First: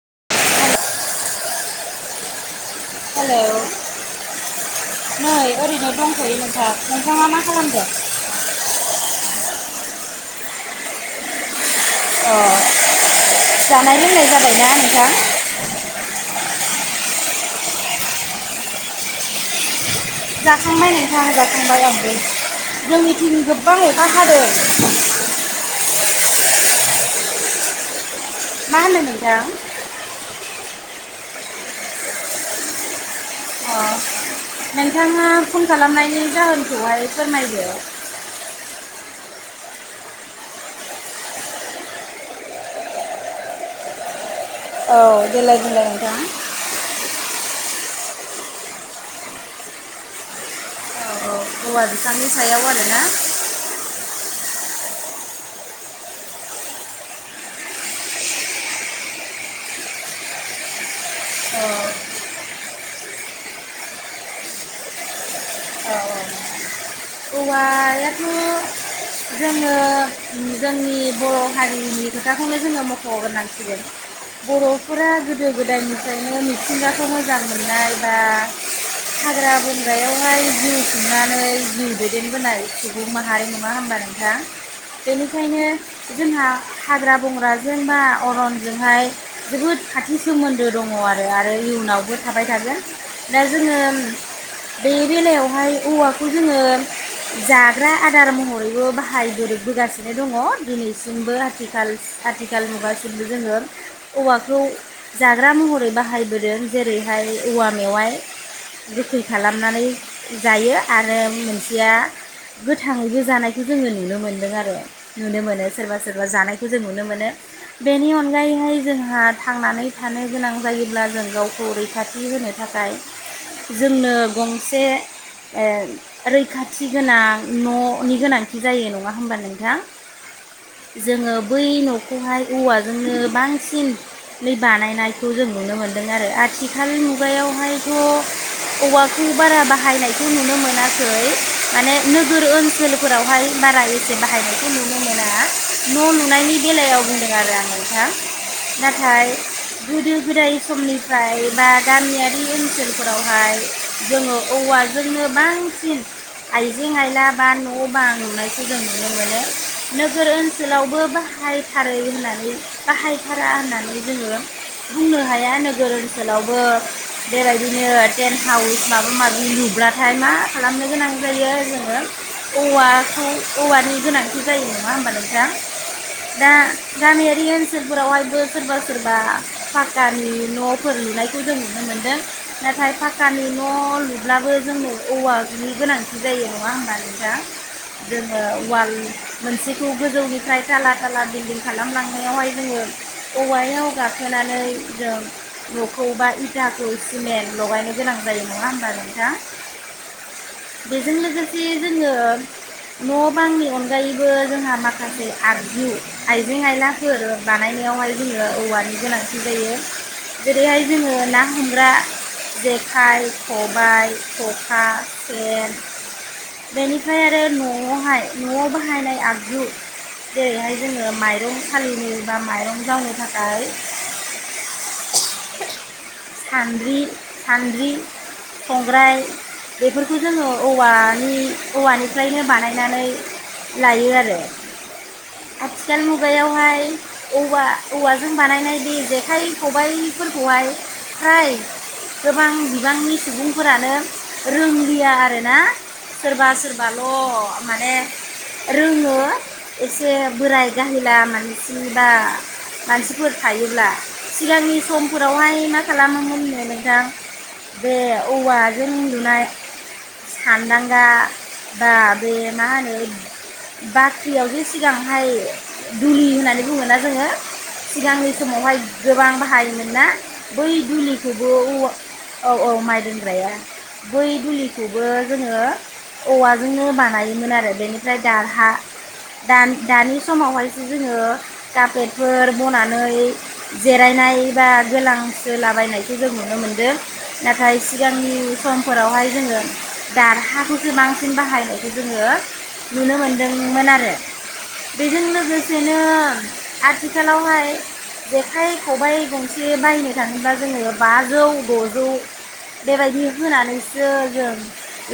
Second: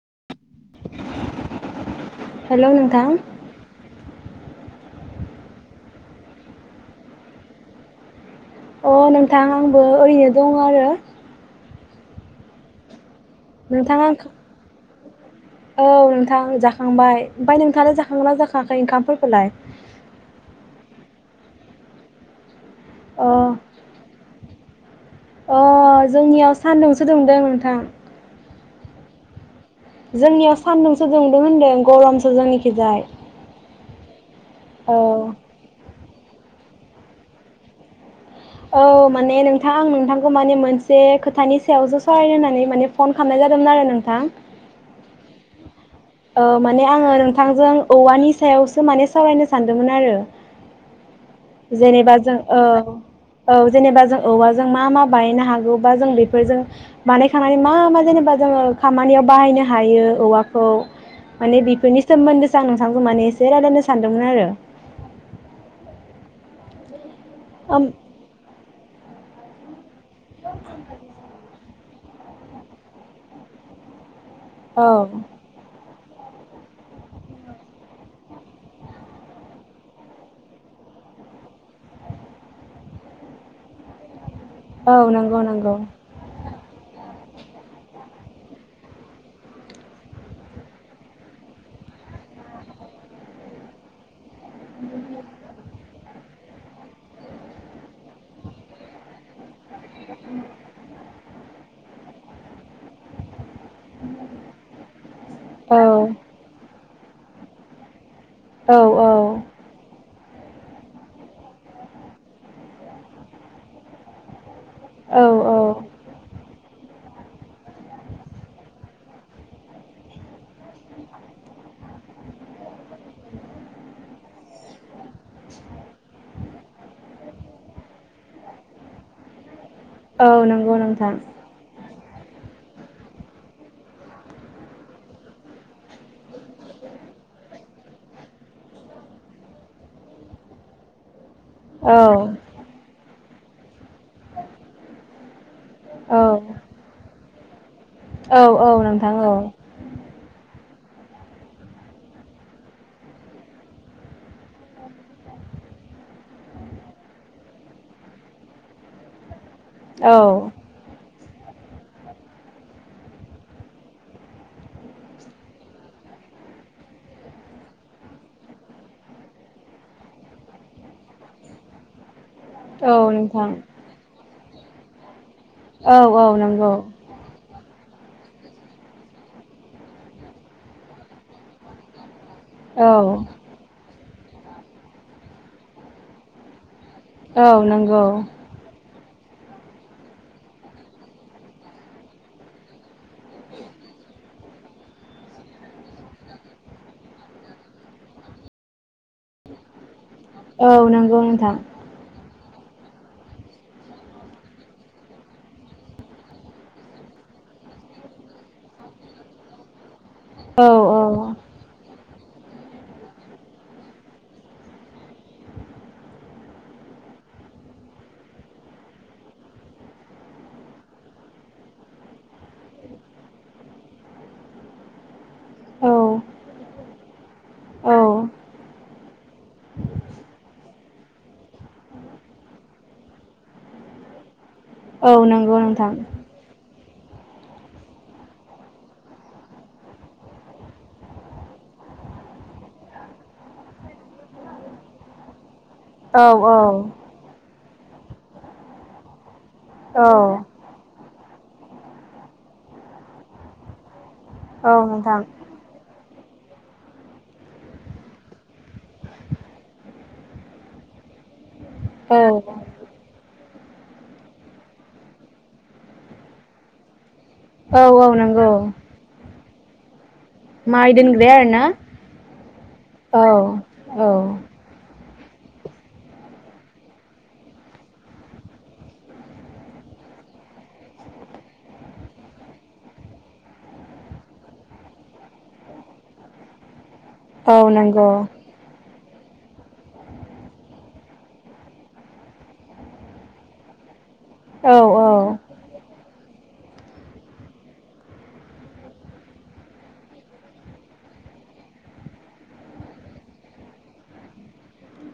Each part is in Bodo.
[inaudible] [unintelligible] हेल' नोंथां हेलौ नै ओरैनो दंथ'यो नोंथां। नोंथाङा मा खालामदों? अ नोंथां आंबो ओरैनो दङ' आरो। ए नोंथां जानाय लोंनाय आंखौ जाबायना? [unintelligible] औ नोंथां जाखांबाय। ओमफ्राय नोंथाङालाय जाखांगोना जाखाङाखै ओंखामफोरखौलाय? जाखांबाय नोंथा जाखांबाय आंबो। जोंनिथिं गोबां अखा हादों। ए जोंनियाव सान्दुंसो दुंदों नोंथां। मा होनदों नोंथां? जोंनियाव सान्दुंसो दुंदों होन्दों गरमसो जोंनिखिजाय। अ औ नोंथाङा फन खालामनाय बेनि जाहोनखौहाय फोरमायदो? औ माने नोंथां आं नोंथांखौ माने मोनसे खोथानि सायावसो सावरायनो होननानै माने फन खालामनाय जादोंमोन आरो नोंथां। औ देलाय बुंलाय नोंथां औ माने आङो नों थांजों औवानि सायावसो माने सावरायनो सानदोंमोन आरो। औ औ औवा जेनेबा बिफांनि जों औ सायाव आरोना औ जेनेबा जों औवाजों मा मा बानायनो हागौ बा जों बेफोरजों बानायखांनानै मा मा जेनेबा जोङो खामानियाव बाहायनो हायो औवाखौ माने औ बिफोरनि सोमोन्दै सार नोंथां जों माने एसे रायज्लायनो सानदोंमोन आरो? औ ओम औवायाथ' जोङो जोंनि बर' हारि जोंनि खोथाखौनो जोङो मख'गोनांसिगोन बर'फोरा औ गोदो गोदायनि ओरैनो मिथिंगाखौ मोजां मोननाय बा हाग्रा बंग्रायावहाय जिउ खुंनानै जिउ दैदेनबोनाय सुबुं माहारि नङा होमबा नोंथां? औ नंगौ बेनिखायनो नंगौ जोंहा हाग्रा बंग्राजों बा अरनजोंहाय जोबोद खाथि सोमोन्दो दङ आरो आरो इयुनावबो थाबाय थागोन। दा जोङो बे बेलायावहाय [unintelligible] औवाखौ जोङो जाग्रा आदार महरैबो बाहायबोदों बोगासिनो दङ दिनैसिमबो आथिखाल आथिखाल मुगासिमबो जोङो। औवाखौ जाग्रा औ महरै बाहायबोदों जेरैहाय औवा मेवाइ औ गोखै औ खालामनानै जायो आरो मोनसेया गोथाङैबो जानायखौ जोङो नुनो मोनदों आरो औ नुनो औ मोनो सोरबा सोरबा जानायखौ जों नुनो मो नो बेनि अनगायैहाय जोंहा थांनानै थानो गोनां जायोब्ला जों गावखौ रैखाथि होनो थाखाय जोंनो गंसे ओ रैखा थि गोनां न'नि गोनांथि जायो नङा होमबा नोंथां? औ नंगौ नोंथां। खौहाय औवाजोंनो बांसिनै बानायनायखौ जों नुनो मोन्दों आरो आथिखाल मुगायावहायथ' औवाखौ बारा बा हायनायखौ नुनो मोनाखै। माने औ नोगोर ओनसोलफोराव हाय बारा एसे बाहायनायखौ नुनो मोना। न' औ लुनायनि बेलायाव बुंदों आरो आं नोंथां। औ औ नोंथां औ नाथाय गोदो गोदाय समनिफ्राय बा गामियारि ओनसोलफोरावहाय जोङो औवाजोंनो बां सिन आइजें आइला बा न' बां नुनायखौ जों नुनो मोनो। औ नोगोर ओनसोलावबो बा बाहायथारै होननानै बाहायथारा होननानै जोङो बुंनो हाया। नोगोर ओनसोलावबो बेबायदिनो टेन्ट हाउस माबा माबि लुब्लाथाय मा खालामनो गोनां जायो जोङो औ औवाखौ नोंथां औवानि गोनांथि जायो नङा होमबा नों थां औ औ दा नंगौ गामियारि ओनसोल फोरावहायबो सोरबा सोरबा पाकानि नफोर लुनायखौ जों नुनो मोन्दों। नाथाय औ फाक्कानि न' लु ब्लाबो जोंनो औवानि गोनांथि जायो नङा होमबा नोंथां? औ नंगौ जों ओ वाल मोनसेखौ गोजौनिफ्राय ताला ताला बिल्दिं खालामलांनायावहाय जोङो औवायाव गा खोनानै जों न'खौ बा इटाखौ सिमेन्ट लगायनो गोनां जायो नङा होमबा नों थां? औ बेजों नंगौ नोंथां लोगोसे जोङो न' बांनि अनगायैबो जोंहा माखासे आगजु, आइजें आयलाफोर बानायनायावहाय जोंनो औवानि गोनांथि जायो। औ जेरैहाय जोङो औ ना हमग्रा जेखाय, ख' बाय ख'खा सेन बेनिफ्राय आरो न'आवहाय न'आव बाहायनाय आगजु जेरैहाय जोङो माइरं सालिनो बा माइरं जावनो थाखाय औ सानद्रि सानद्रि औ संग्राय बेफोरखौ जोङो औवानि औवानिफ्रायनो बानायनानै लायो आरो। औ नंगौ नोंथां आथिखाल मुगायावहाय औवा औवाजों बानायनाय बे जेखाइ खबायफोरखौहाय फ्राय गोबां बिबांनि सुबुंफोरानो रोंलिया आरोना। औ सोरबा औ सोरबाल' माने रोङो। औ एसे बोराय गाहैला माने जेनबा मानसिफोर थायोब्ला सिगांनि औ नोंथां समफोरावहाय मा खालामोमोन नो नोंथां? बे औवाजों उन्दुनाय सान्दांगा बा बे औ मा होनो बाख्रियावजि सिगांहाय दुलि होननानै बुङोना जोङो औ औ सिगांनि नंगौ समावहाय गोबां हायोमोन ना? बै माइ दोनग्राया दुलिखौबो आरोना औवा औ औ माइ दोनग्राया। औ औ बै दुलिखौ बो जोङो औवाजोंनो बानायोमोन आरो बेनिफ्राय दारहा दानि समावहायसो जोङो कारफेटफोर बनानै जिरायनाय बा गोलांस्रोलाबायनायखौ जों नुनो मोनदों। औ नाथाय नंगौ सिगांनि समफोरावहाय जोंङो दारहाखौसो बांसिन बाहायनायखौ जोंङो नुनो मोनदोंमोन आरो। औ बेजों औ लोगोसेनो आथिखालावहाय जेखाइ खबाइ गंसे बायनो थांङोबा जोंङो बाजौ द'जौ बेबायदि होनानैसो जों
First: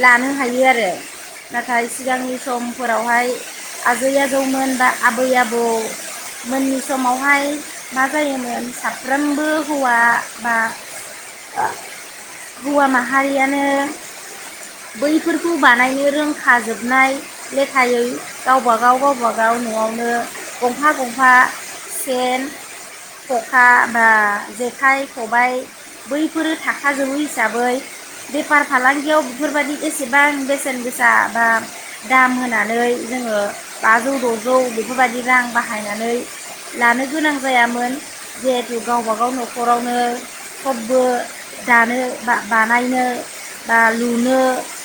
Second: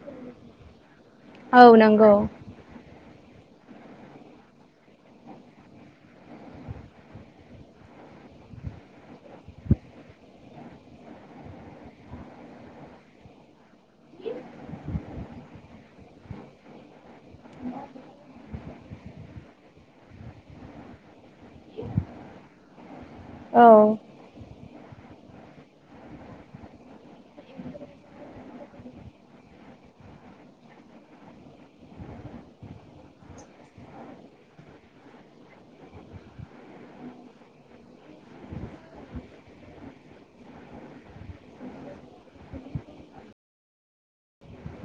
लानो हायो आरो। औ नाथाय नंगौ सिगांनि समफोराव हाय आजै आजौमोन बा आबै आबौ मोननि समावहाय मा जायोमोन साफ्रोमबो हौवा बा ओ हौवा माहारियानो बैफोरखौ बानायनो रोंखाजोबनाय लेखायै गावबागाव-गावबाागाव न'आवनो गंफा गंफा सेन औ ख'खा बा जेख खाइ, खबबाय बै फोरो थाखाजोबो हिसाबै बेफार फालांगियाव बेफोरबायदि एसेबां बेसेन गोसा बा दाम होनानै जोंङो बाजौ, द'जौ बेफोरबायदि रां बाहायनानै लानो गोनां जायामोन जिहेथु गावबा गाव न'खरावनो सबबो दानो बा-बानायनो बा लुनो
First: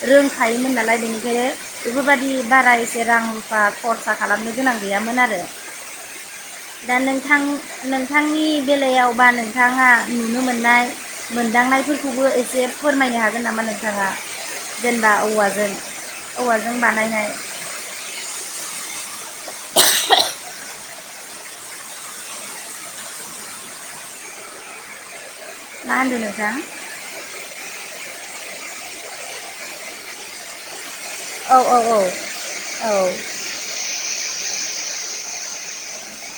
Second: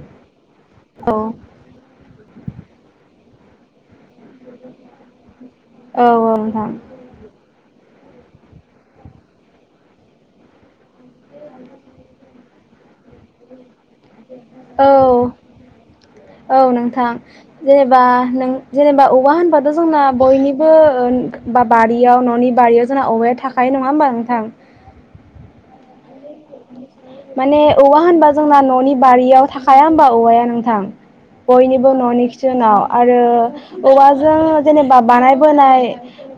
रों हायोमोन नालाय औ बेनिखायनो बेफोरबायादि बारा एसे रां रुफा खरसा खालामनो गोनां गैयामोन आरो। औ औ नोंथां। दा नोंथां नोंथांनि बेलायाव बा नोंथाङा नुनो मोननाय मोनदांनायफोरखौबो एसे फोरमायनो हागोन नामा नोंथाङा? औ जेनेबा औवाजों औ औवाजों नोंथां बानायनाय जेनेबा नों जेनेबा औवा होनबाथ' जोंना बयनिबो ओ बा बारियाव न'नि बारियाव जोंना औवाया थाखायो नंङा होमबा नोंथां? मा होनदों नोंथां? माने औवा होनबा जोंना न'नि बारियाव थाखाया होमबा औवाया नोंथां? औ औ बयनिबो औ न'नि [unintelligible] नाव औ आरो औवाजों जेनेबा बानाय बोनाय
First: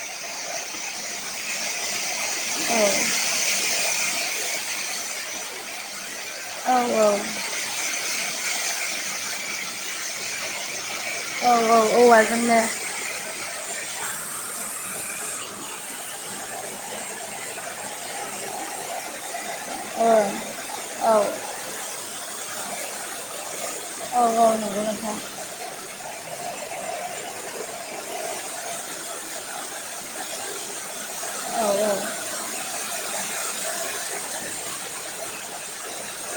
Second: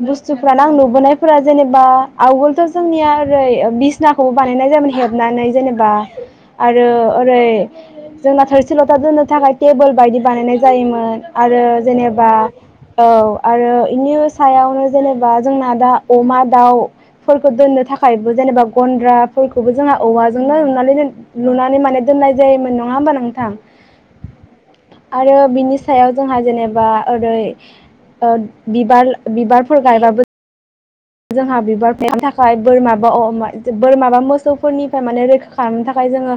बुस्थुफ्रानो आं नुबोनायफोरा जेनेबा आवगोलथ' जोंनिया ओरै बिसनाखौबो बानायनाय जायोमोन हेबनानै जेनबा औ आरो ओरै जोंना थोरसिल'था दोनो आ बा थाखाय टेबोल बायदि बानायनाय जायोमोन। मोन औ आरो जेनेबा औवाजोंनो औ आरो इनिउ सायावनो जेनेबा जोंना दा अमा, दाव फोरखौ दोननो थाखायबो जेनेबा गन्द्रा फोरखौबो जोंआ औ औवा ओमनानै दोन औ लुनानै माने दोननाय जाय योमोन नङा होमबा नोंथां? औ औ नंगौ नोंथां आरो बिनि सायाव जोंहा जेनेबा ओरै ओ बिबाल-बिबारफोर गायबाबो जोंहा औ बिबार खानो थाखाय बोरमा-बा अ-मा बोरमाबा मोसौफोरनिफ्राय माने रैखा खालामनो थाखाय जोंङो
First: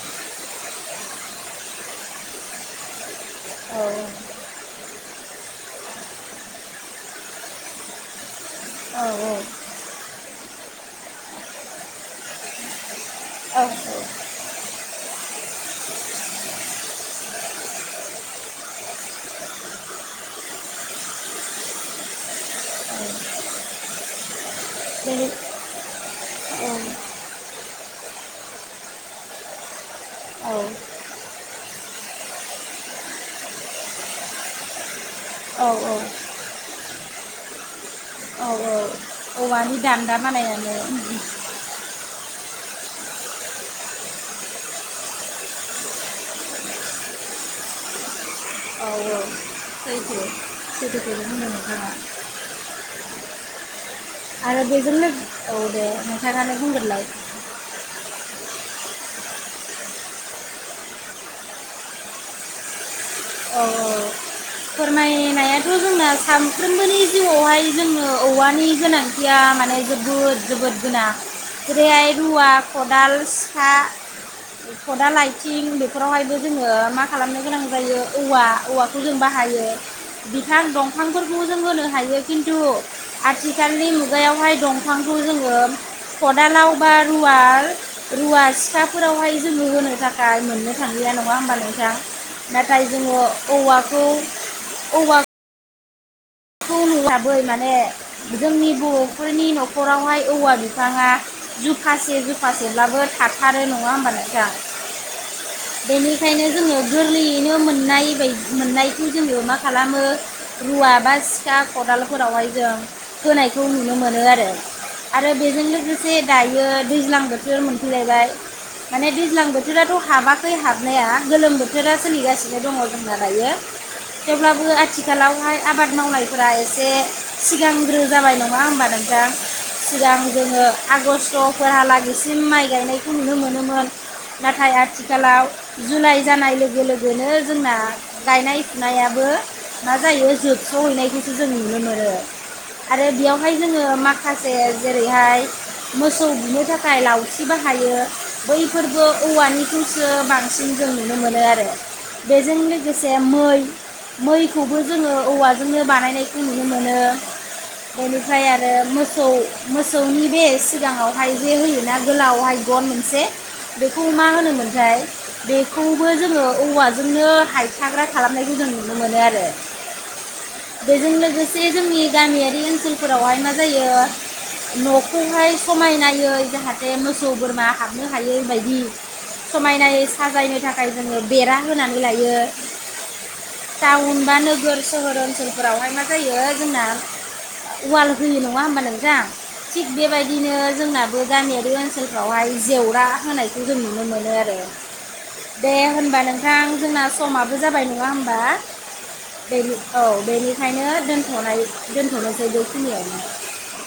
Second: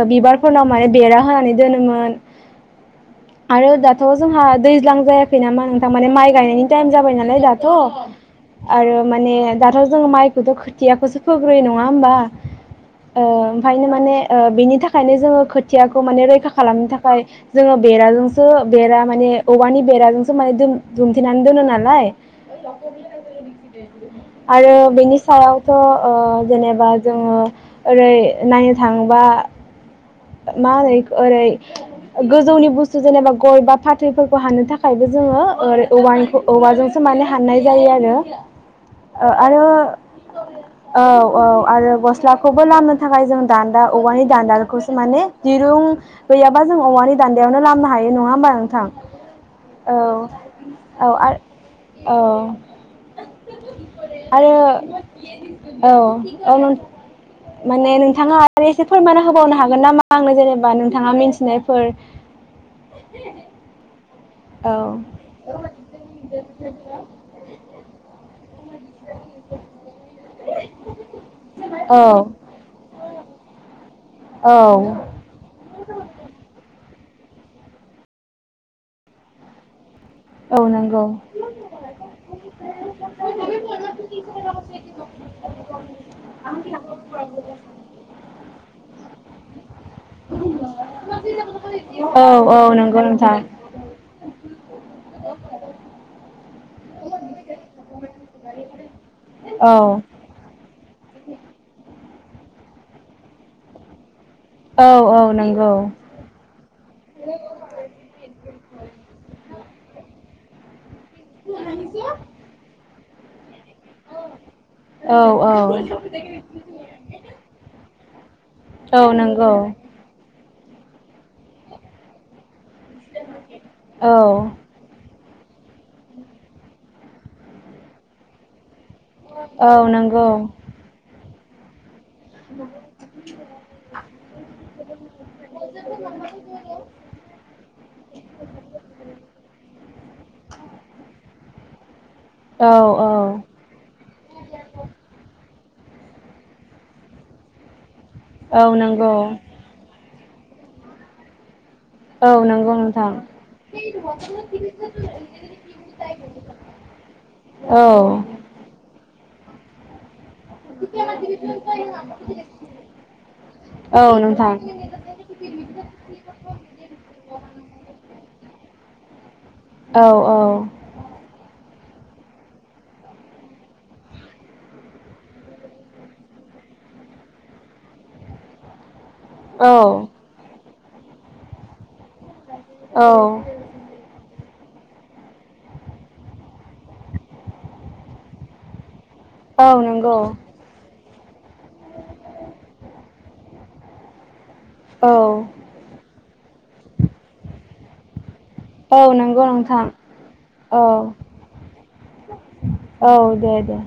ओ बिबारफोरनाव माने बेरा होनानै दोनोमोन। आरो दाथ' जोंहा दैज्लां जायाखै नामा नों थारमाने माइ गायनायनि टाइम जाबाय नालाय दाथ' आरो माने दाथ' जों माइखौथ' खोथियाखौसो फोग्रो नङा होमबा? ओ औ ओमफायनो माने ओ बेनि थाखायनो जोङो खोथियाखौ माने रैखा खालामनो थाखाय जोङो बेराजोंसो बेरा माने औवानि बेराजोंसो माने दुमथेनानै दोनो नालाय बेफोरनो आरो बेनि सायावथ' ओ औ जेनेबा जोङो ओरै नायनो थांबा औ मारै ओरै गोजौनि बुस्थु जेनेबा गय बा फाथैफोरखौ हानो थाखाय जोङो औ औ ओरान औवाजों होनानै हाननाय जायो आरो औ ओ आरो औवानि दान्दा औ बानायनानै औ आरो गस्लाखौबो लामानो। थाखाय जों दान्दा औवानि दान्दाखौ माने दिरुं गैयाबा जों औवानि दान्दायावनो लामनो हायो नङा होमबा औ नोंथां औ सैथो सैथोखौनो औ बुंदों नोंथाङा औ आरो बेजोंनो दे औ नोंथाङानो औ बुंग्रोलाय माने नोंथाङा आरो एसे फोरमानना होबावनो हा हागोन नामा आंनो जेनेबा नोंथाङा मिथिनायफोर औ औ फोरमायनायाथ' जोंना सानफ्रोमबोनि जिउआवहाय जोङो औवानि गोनांथिया माने जोबोद जोबोद गोनां औ जेरैहाय रुवा, खदाल, सिखा, औ खदाल आइथिं बेफोरावहायबो जोङो मा खालामनो गोनां जायो। औवा औवाखौ जों बाहायो। औ बिफां नंगौ दंफांफोरखौ जों होनो हायो खिन्थु आथिखालनि मुगायावहाय दंफांखौ जोङो खदालाव बा रुवाल रुवा सिखाफोरावहाय जोङो होनो थाखाय मोननो थांलिया नङा होमबा नोंथां? औ औ नंगौ जोङो नोंथां औवाखौ [inaudible] खौ नुआबो माने जोंनि बर'फोरनि औ न'खरावहाय औवा बिफाङा जुफासे जुफासेब्लाबो थाथारो नङा होमबा नों थां औ औ नंगौ बेनिखायनो जोङो गोरलैयैनो मोननाय बाय मोननायखौ जोङो मा खालामो रुआबा सिखा खदालफोरावहाय जों होनाय खौ नुनो मोनो आरो औ आरो बेजों लोगोसे दायो दैज्लां बोथोर मोन लायबाय औ माने दैज्लां नंगौ बोथोराथ हाबा खै हाबनाया गोलोम बोथोरा सोलिगासिनो दङ दंना दायो औ थेवब्लाबो आथि खालावहाय आबाद मावनाय फोरा एसे सिगांग्रो जाबाय नङा होमब नों दा औ सिगां नंगौ जोङो आगष्ट फोरा लागि सिम माइ गायनायखौ नुनो मोनोमोन नाथाय आथिखालाव जुलाइ जानाय लोगो लोगोनो जोंना गायनाय फुनायाबो मा जायो जोबस्र'हैनायखौ जों नुनो मोनो। औ आरो औ बियावहाय जोङो माखासे जेरैहाय मोसौ बुनो थाखाय लावथि बाहायो। औ बैफोरबो नंगौ औवानिखौसो बां बांसिन जों नुनो मोनो आरो। औ बेजों नंगौ नोंथां लोगोसे मै मैखौबो जोङो औवाजोंनो बानाय नायखौ नुनो मोनो औ बेनिफ्राय आरो मोसौ मोसौनि बे सिगाङावहाय जे होयोना गोलावहाय गन मोनसे बेखौ औ मा नोंथां होनोमोनथाय बेखौबो जोङो औवाजोंनो हायथाग्रा खालामनायखौ जों नुनो मोनो आरो। औ औ बेजों लोगोसे जोंनि गामियारि ओनसोलफोरावहाय मा जायो न'खौहाय समायनायै जाहाथे मोसौ बोरमा हाबनो हायै बायदि समायनायै औ साजायनो थाख खाय जोङो बेरा होनानै लायो। औ दाउनबा नोग गोर सोहोर ओनसोल। फोरावहाय मा जायो जोंना उवाल होयो नङा होमबा नों थां औ थिग नंगौ बेबायदिनो जोंना बो गामियारि ओनसोलफ्रावहाय जेवरा होनायखौ जों नुनो मोनो आरो। औ दे होनबा नोंथां जोंना समाबो जाबाय नों नङा होमबा। औ नंगौ नोंथां। औ ओंखायनो दोनथनाय दोथनोसै बेखिनियावनो। औ दे दे